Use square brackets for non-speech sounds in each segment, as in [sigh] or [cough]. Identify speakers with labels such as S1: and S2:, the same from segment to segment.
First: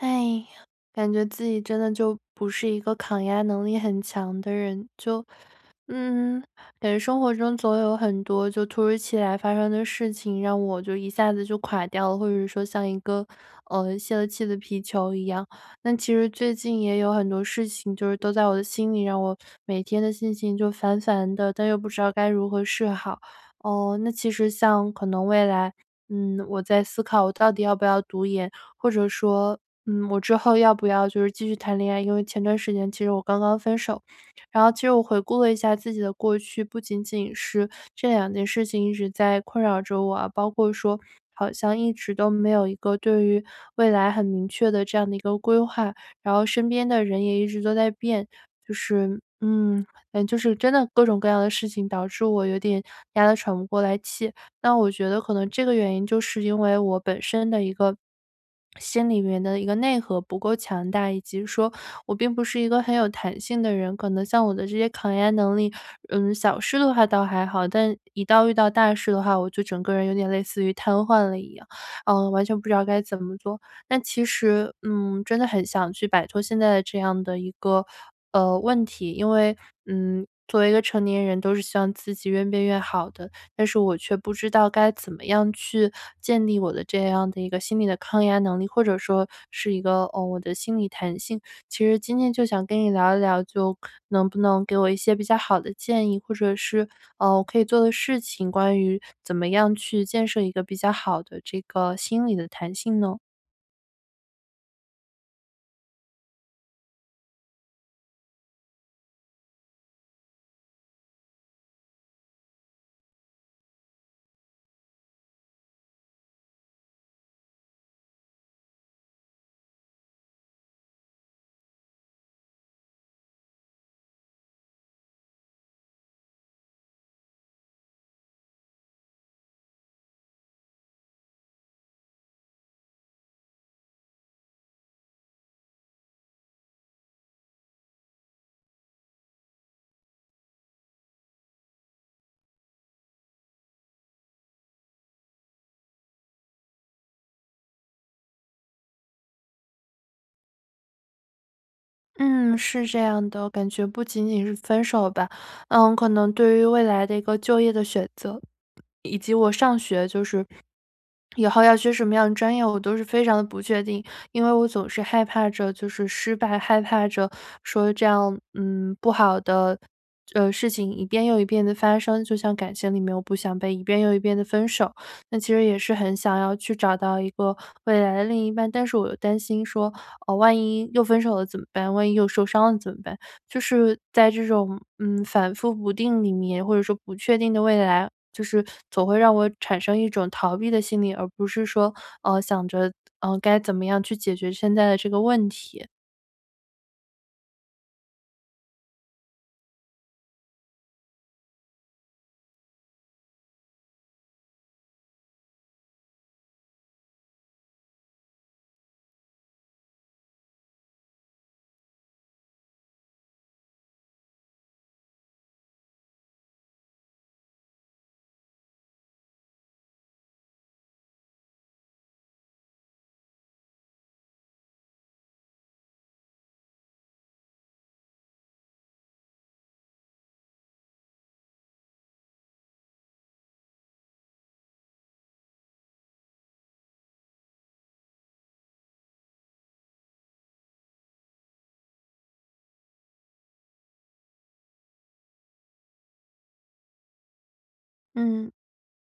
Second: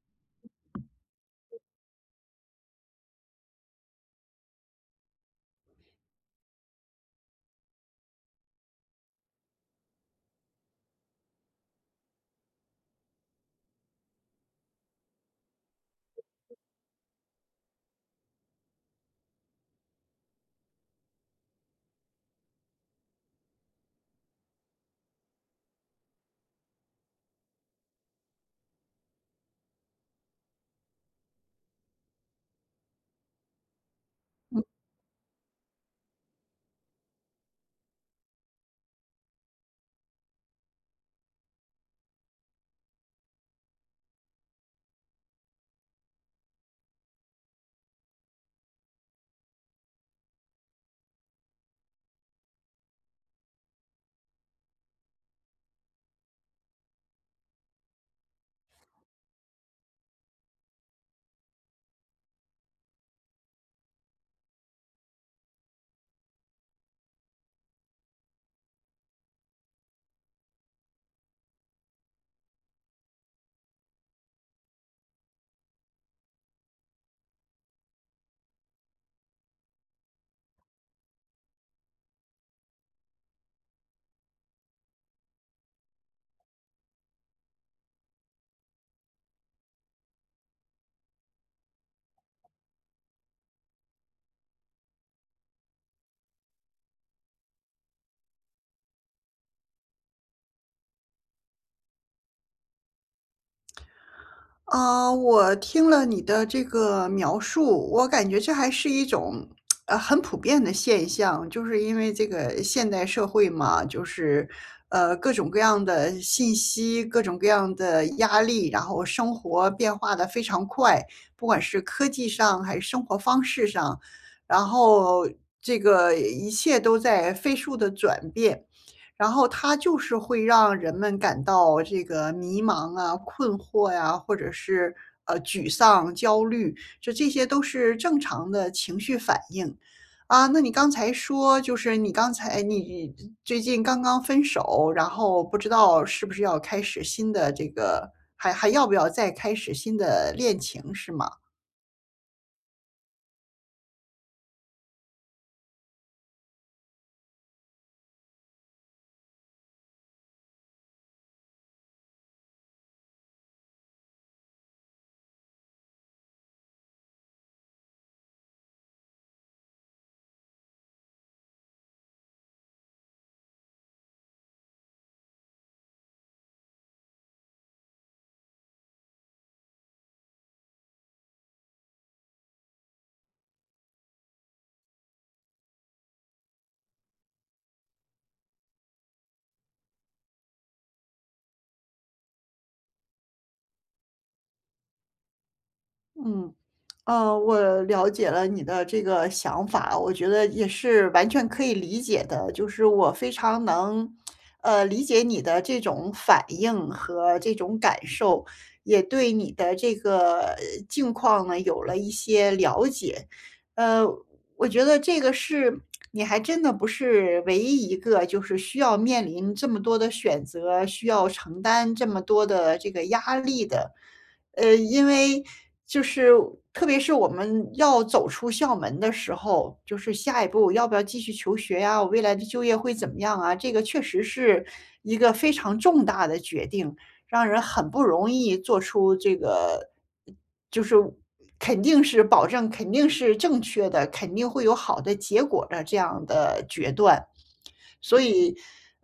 S1: 哎，感觉自己真的就不是一个抗压能力很强的人，就嗯，感觉生活中总有很多就突如其来发生的事情让我就一下子就垮掉了，或者是说像一个，呃，泄了气的皮球一样。那其实最近也有很多事情就是都在我的心里，让我每天的心情就烦烦的，但又不知道该如何是好。呃，那其实像可能未来，嗯，我在思考我到底要不要读研，或者说，嗯，我之后要不要就是继续谈恋爱，因为前段时间其实我刚刚分手。
S2: 嗯。
S1: 然后其实我回顾了一下自己的过去不仅仅是这两件事情一直在困扰着我啊，包括说好像一直都没有一个对于未来很明确的这样的一个规划，然后身边的人也一直都在变，就是嗯，感觉就是真的各种各样的事情，导致我有点压得喘不过来气。那我觉得可能这个原因就是因为我本身的一个心里面的一个内核不够强大，以及说我并不是一个很有弹性的人，可能像我的这些抗压能力，嗯，小事的话倒还好，但一到遇到大事的话，我就整个人有点类似于瘫痪了一样，呃，完全不知道该怎么做。但其实，嗯，真的很想去摆脱现在这样的一个，呃，问题，因为，嗯，作为一个成年人都是希望自己越变越好的，但是我却不知道该怎么样去建立我的这样的一个心理的抗压能力，或者说是一个，哦，我的心理弹性。其实今天就想跟你聊一聊，就能不能给我一些比较好的建议？或者是，呃，我可以做的事情，关于怎么样去建设一个比较好的这个心理的弹性呢？
S2: 呃，我听了你的这个描述，我感觉这还是一种，[tsk] 呃，很普遍的现象。就是因为这个现代社会嘛，就是，呃，各种各样的信息，各种各样的压力，然后生活变化得非常快，不管是科技上还是生活方式上，然后这个一切都在飞速地转变。然后它就是会让人们感到这个迷茫啊、困惑呀，或者是，呃，沮丧、焦虑，就这些都是正常的情绪反应。啊，那你刚才说就是你刚才你最近刚刚分手，然后不知道是不是要开始新的这个还还要不要再开始新的恋情，是吗？
S1: 嗯，是这样的。我感觉不仅仅是分手吧，呃，可能对于未来的一个就业的选择，以及我上学就是以后要学什么样的专业，我都是非常地不确定。因为我总是害怕着就是失败，害怕着说这样，嗯，不好的，呃，事情一遍又一遍地发生。就像感情里面我不想被一遍又一遍地分手，那其实也是很想要去找到一个未来的另一半。但是我又担心说，呃，万一又分手了怎么办？万一又受伤了怎么办？就是在这种，嗯，反复不定里面，或者说不确定的未来，就是总会让我产生一种逃避的心理，而不是说，呃，想着，呃，该怎么样去解决现在的这个问题。
S2: 嗯，呃，我了解了你的这个想法，我觉得也是完全可以理解的，就是我非常能，呃，理解你的这种反应和这种感受，也对你的这个，呃，境况呢有了一些了解。呃，我觉得这个是 [tsk] 你还真的不是唯一一个就是需要面临这么多的选择，需要承担这么多的这个压力的。呃，因为就是特别是我们要走出校门的时候，就是下一步要不要继续求学呀，我未来的就业会怎么样啊？这个确实是一个非常重大的决定，让人很不容易做出这个就是，呃，肯定是保证肯定是正确的，肯定会有好的结果的这样的决断。所
S1: 嗯。
S2: 以，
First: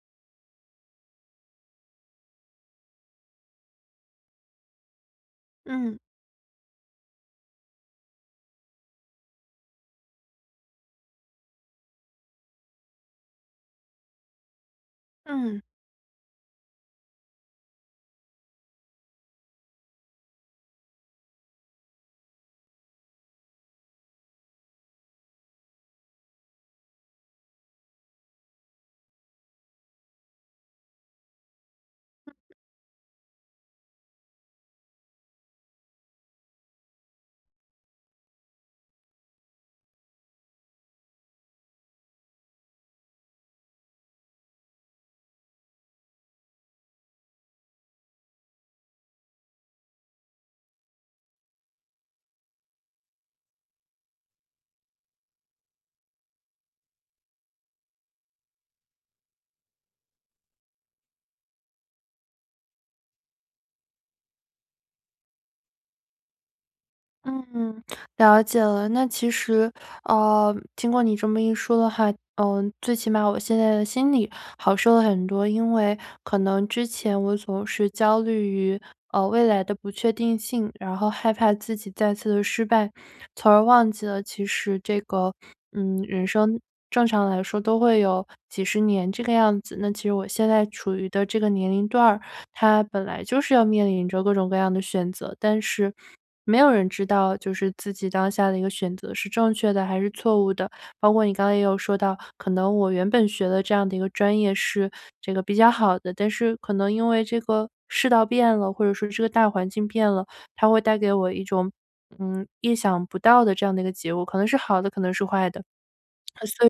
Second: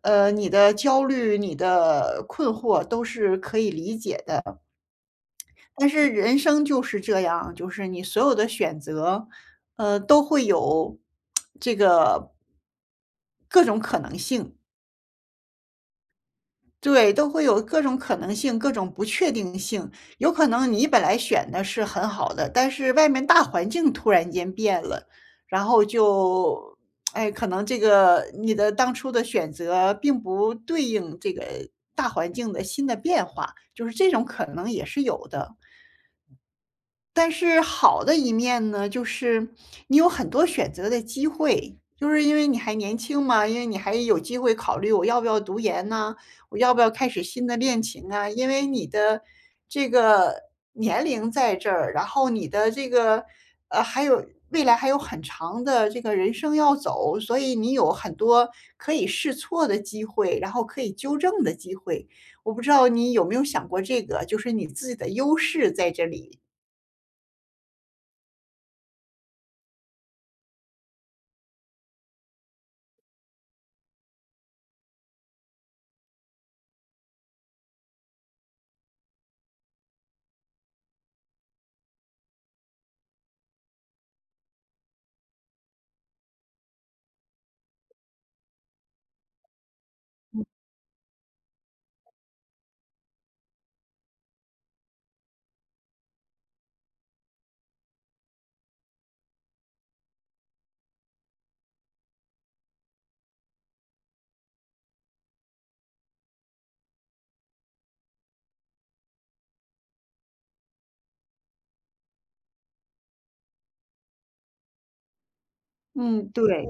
S2: 呃，你的焦虑、你的困惑都是可以理解的，嗯。但
S1: 嗯。
S2: 是人生就是这样，就是你所有的选择，呃，都会有 [tsk] 这个各种可能性。
S1: 嗯。
S2: 对，都会有各种可能性，各种不确定性。有可能你本来选的是很好的，但是外面大环境突然间变了，然后就 [smacks lips] 哎，可能这个你的当初的选择并不对应这个大环境的新的变化，就是这种可能也是有的。但是好的一面呢，就是你有很多选择的机会，就是因为你还年轻嘛，因为你还有机会考虑我要不要读研呢？我要不要开始新的恋情啊？因为你的这个年龄在这儿，然后你的这个呃，还有未来还有很长的这个人生要走，所以你有很多可以试错的机会，然后可以纠正的机会，我不知道你有没有想过这个？就是你自己的优势在这里。
S1: 嗯，了解了。那其实呃，听过你这么一说的话，呃，最起码我现在的心里好受了很多，因为可能之前我总是焦虑于，呃，未来的不确定性，然后害怕自己再次地失败，从而忘记了其实这个嗯，人生正常来说都会有几十年这个样子。那其实我
S2: 嗯。
S1: 现在处于的这个年龄段儿，它本来就是要面临着各种各样的选择，但是没有人知道就是自己当下的一个选择是正确的还是错误的。包括你刚才也有说到，可能我原本学的这样的一个专业是这个比较好的，但是可能因为这个世道变了，或者说这个大环境变了，它会带给我一种，嗯，意想不到的这样的一个结果，可能是好的，可能是坏的。
S2: 嗯，
S1: 所
S2: 对。
S1: 以说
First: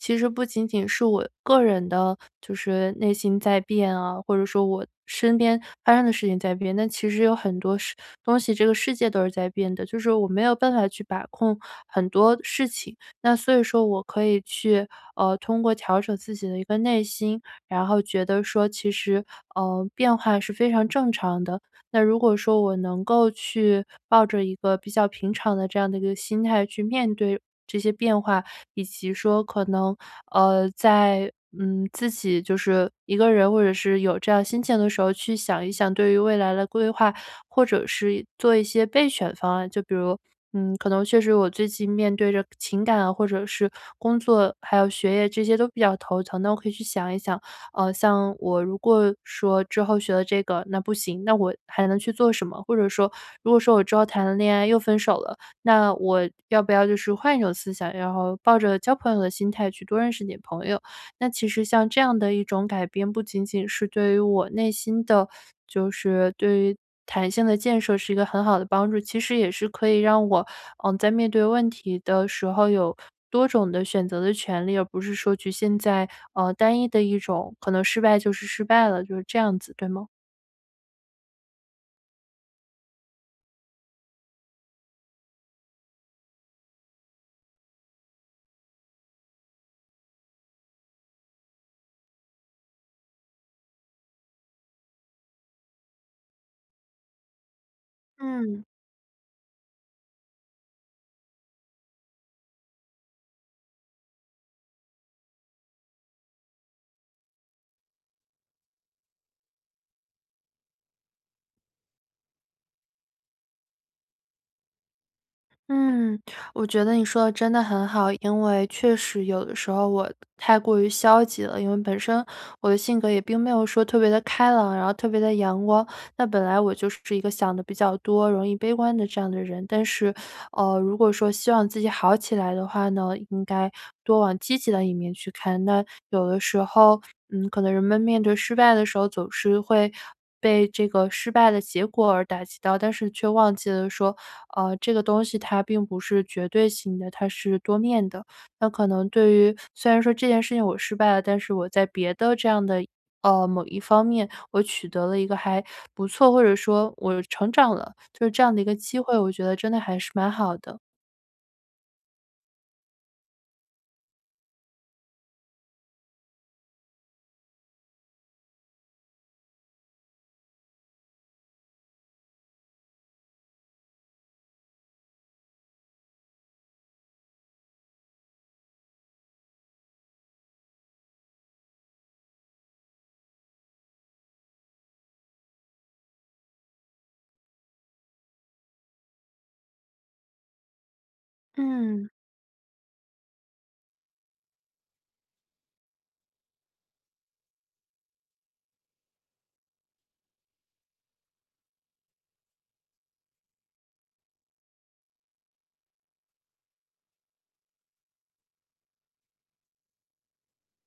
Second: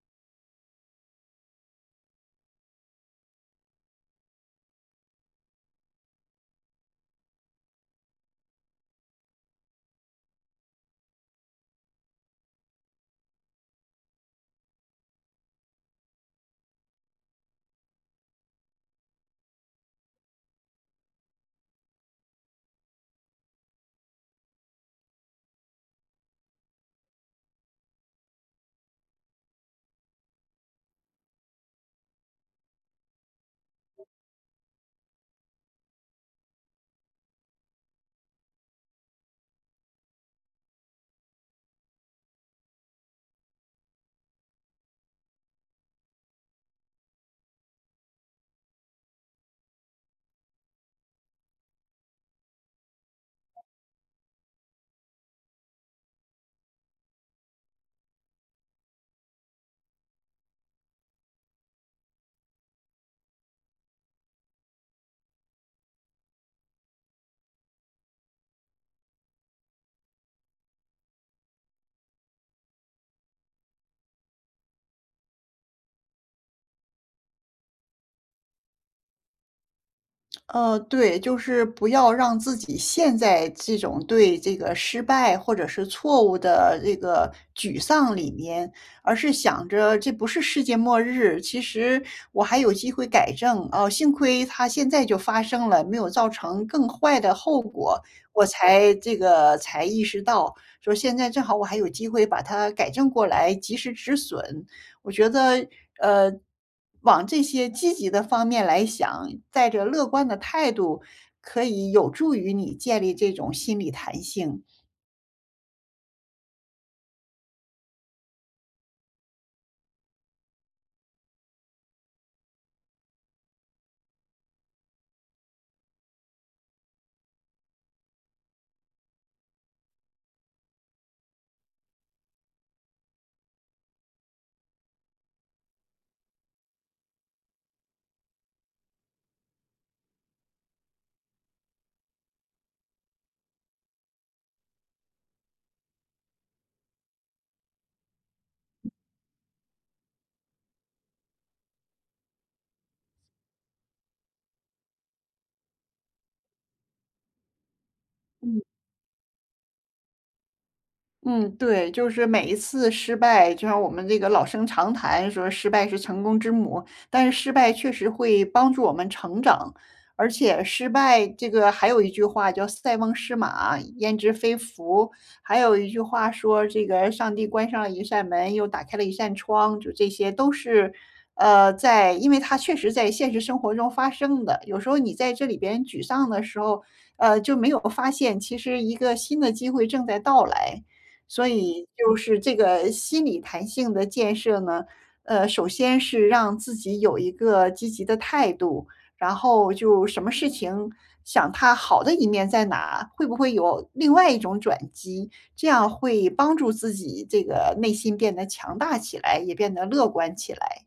S1: 其实不仅仅是我个人的，就是内心在变啊，或者说我身边发生的事情在变，那其实有很多事东西，这个世界都是在变的，就是我没有办法去把控很多事情。那所以说我可以去，呃，通过调整自己的一个内心，然后觉得说其实，呃，变化是非常正常的。那如果说我能够去抱着一个比较平常的这样的一个心态去面对这些变化，以及说可能，呃，在嗯，自己就是一个人，或者是有这样心情的时候去想一想，对于未来的规划，或者是做一些备选方案。就比如，嗯，可能确实我最近面对着情感或者是工作，还有学业这些都比较头疼，那我可以去想一想，呃，像我如果说之后学了这个那不行，那我还能去做什么？或者说如果说我之后谈了恋爱又分手了，那我要不要就是换一种思想，然后抱着交朋友的心态去多认识点朋友。那其实像这样的一种改变，不仅仅是对于我内心的就是对于弹性的建设是一个很好的帮助，其实也是可以让我，呃，在面对问题的时候有多种的选择的权利，而不是说局限在，呃，单一的一种可能失败就是失败了，就是这样子，对吗？
S2: 呃，对。就是不要让自己陷在这种对这个失败或者是错误的这个沮丧里面，而是想着这不是世界末日，其实我还有机会改正。啊，幸亏它现在就发生了，没有造成更坏的后果，我
S1: 嗯。
S2: 才这个才意识到，说现在正好我还有机会把它改正过来，及时止损。我觉得，呃，往这些积极的方面来想，带着乐观的态度可以有助于你建立这种心理弹性。
S1: 嗯，我觉得你说得真的很好，因为确实有的时候我都太过于消极了，因为本身我的性格也并没有说特别地开朗、然后特别地阳光，那本来我就是一个想得比较多、容易悲观的这样的人，但是，呃，如果说希望自己好起来的话呢，应该多往积极的一面去看。那有的时候，嗯，可能人们失败的时候总是会被这个失败的结果而打击到，但是却忘记了说，呃，这个东西它并不是绝对性的，它是多面的，那可能对于虽然说这件事情我失败了，但是我在别的这样的呃，某一方面我取得了一个还不错或者说我成长了，就是这样
S2: 嗯。
S1: 的一个机会，我觉得真的还是蛮好的。
S2: 嗯，对。就是每一次失败，就像我们这个老生常谈说失败是成功之母，但是失败确实会帮助我们成长。而且失败这个还有一句话叫“塞翁失马，焉之非福”。还有一句话说这个“上帝关上了一扇门，又打开了一扇窗”。就这些都是，呃，在因为它确实在现实生活中发生的，有时候你在这里边沮丧的时候，呃，就没有发现其实一个新的机会正在到来。所以，
S1: 嗯。
S2: 就是这个心理弹性的建设呢？呃，首先是让自己有一个积极的态度，然后就什么事情想它好的一面在哪，会不会有另外一种转机。这样会帮助自己这个内心变得强大起来，也变得乐观起来。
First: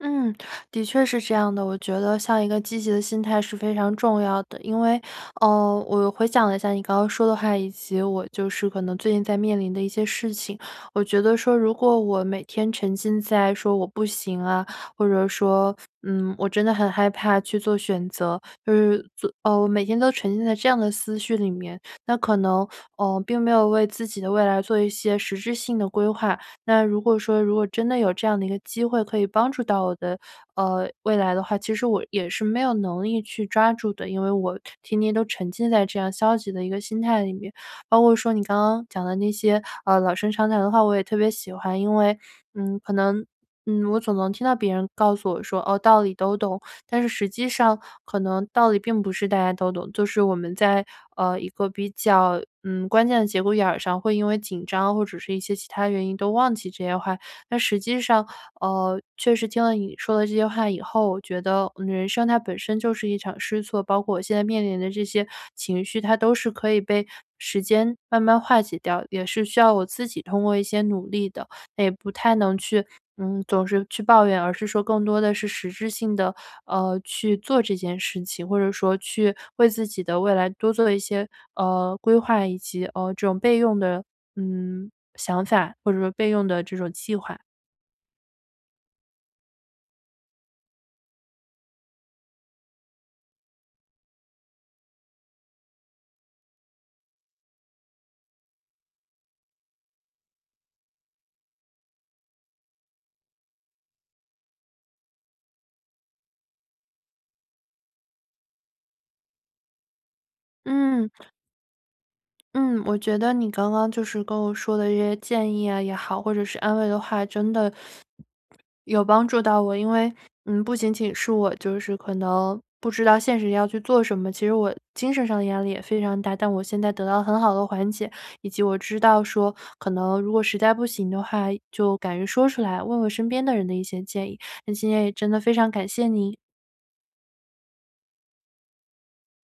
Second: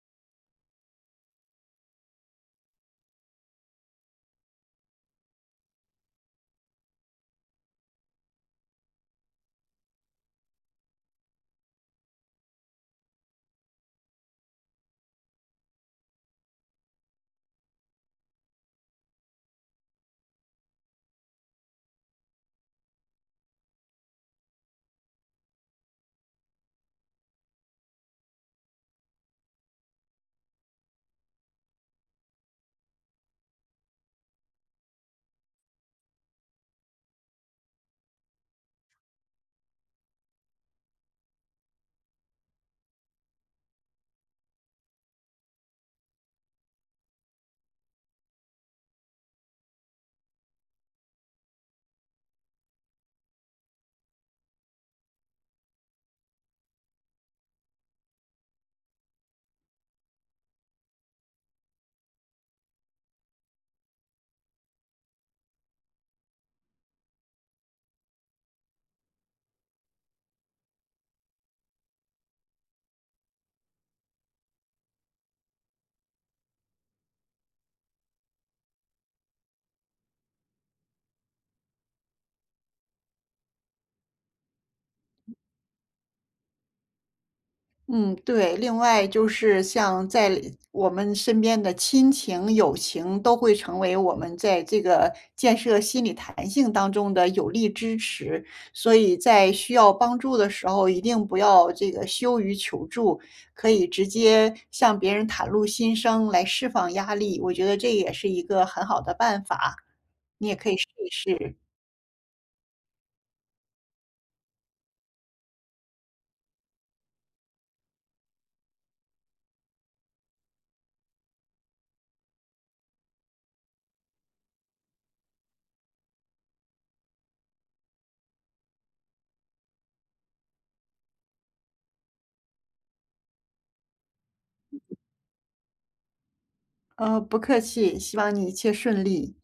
S1: 嗯，的确是这样的，我觉得像一个积极的心态是非常重要的。因为，呃，我回想了一下你刚刚说的话，以及我就是可能最近在面临的一些事情。我觉得说如果我每天沉浸在说我不行啊，或者说，嗯，我真的很害怕去做选择。呃，做哦，我每天都沉浸在这样的思绪里面，那可能，呃，并没有为自己的未来做一些实质性的规划。那如果说如果真的有这样的一个机会，可以帮助到我的，呃，未来的话，其实我也是没有能力去抓住的，因为我天天都沉浸在这样消极的一个心态里面。包括说你刚刚讲的那些，呃，老生常谈的话，我也特别喜欢。因为，嗯，可能，嗯，我总能听到别人告诉我说，哦，道理都懂，但是实际上可能道理并不是大家都懂，就是我们在，呃，一个比较，嗯，关键的节骨眼儿上，会因为紧张或者是一些其它原因都忘记这些话。但实际上，呃，确实听了你说的这些话以后，我觉得人生它本身就是一场试错，包括我现在面临的这些情绪，它都是可以被时间慢慢化解掉，也是需要我自己通过一些努力的，那也不太能去嗯，总是去抱怨，而是说更多的是实质性的，呃，去做这件事情，或者说去为自己的未来多做一些，呃，规划以及，呃，这种备用的，嗯，想法或者说备用的这种计划。
S2: 嗯，对。另外就是像在我们身边的亲情友情都会成为我们在这个建设心理弹性当中的有力支持。所以在需要帮助的时候，一定不要这个羞于求助，可以直接向别人袒露心声来释放压力。我觉得这也是一个很好的办法，你也可以试一
S1: 嗯。
S2: 试。
S1: 嗯，我觉得你刚刚就是跟我说的这些建议呀也好，或者是安慰的话，真的 [swallows] 有帮助到我。因为，嗯，不仅仅是我就是可能不知道现实要去做什么，其实我精神上的压力也非常大，但我现在得到了很好的缓解。以及我知道说，可能如果实在不行的话，就敢于说出来，问问身边的人的一些建议，那今天也真的非常感谢您。
S2: 嗯，不客气，希望你一切顺利。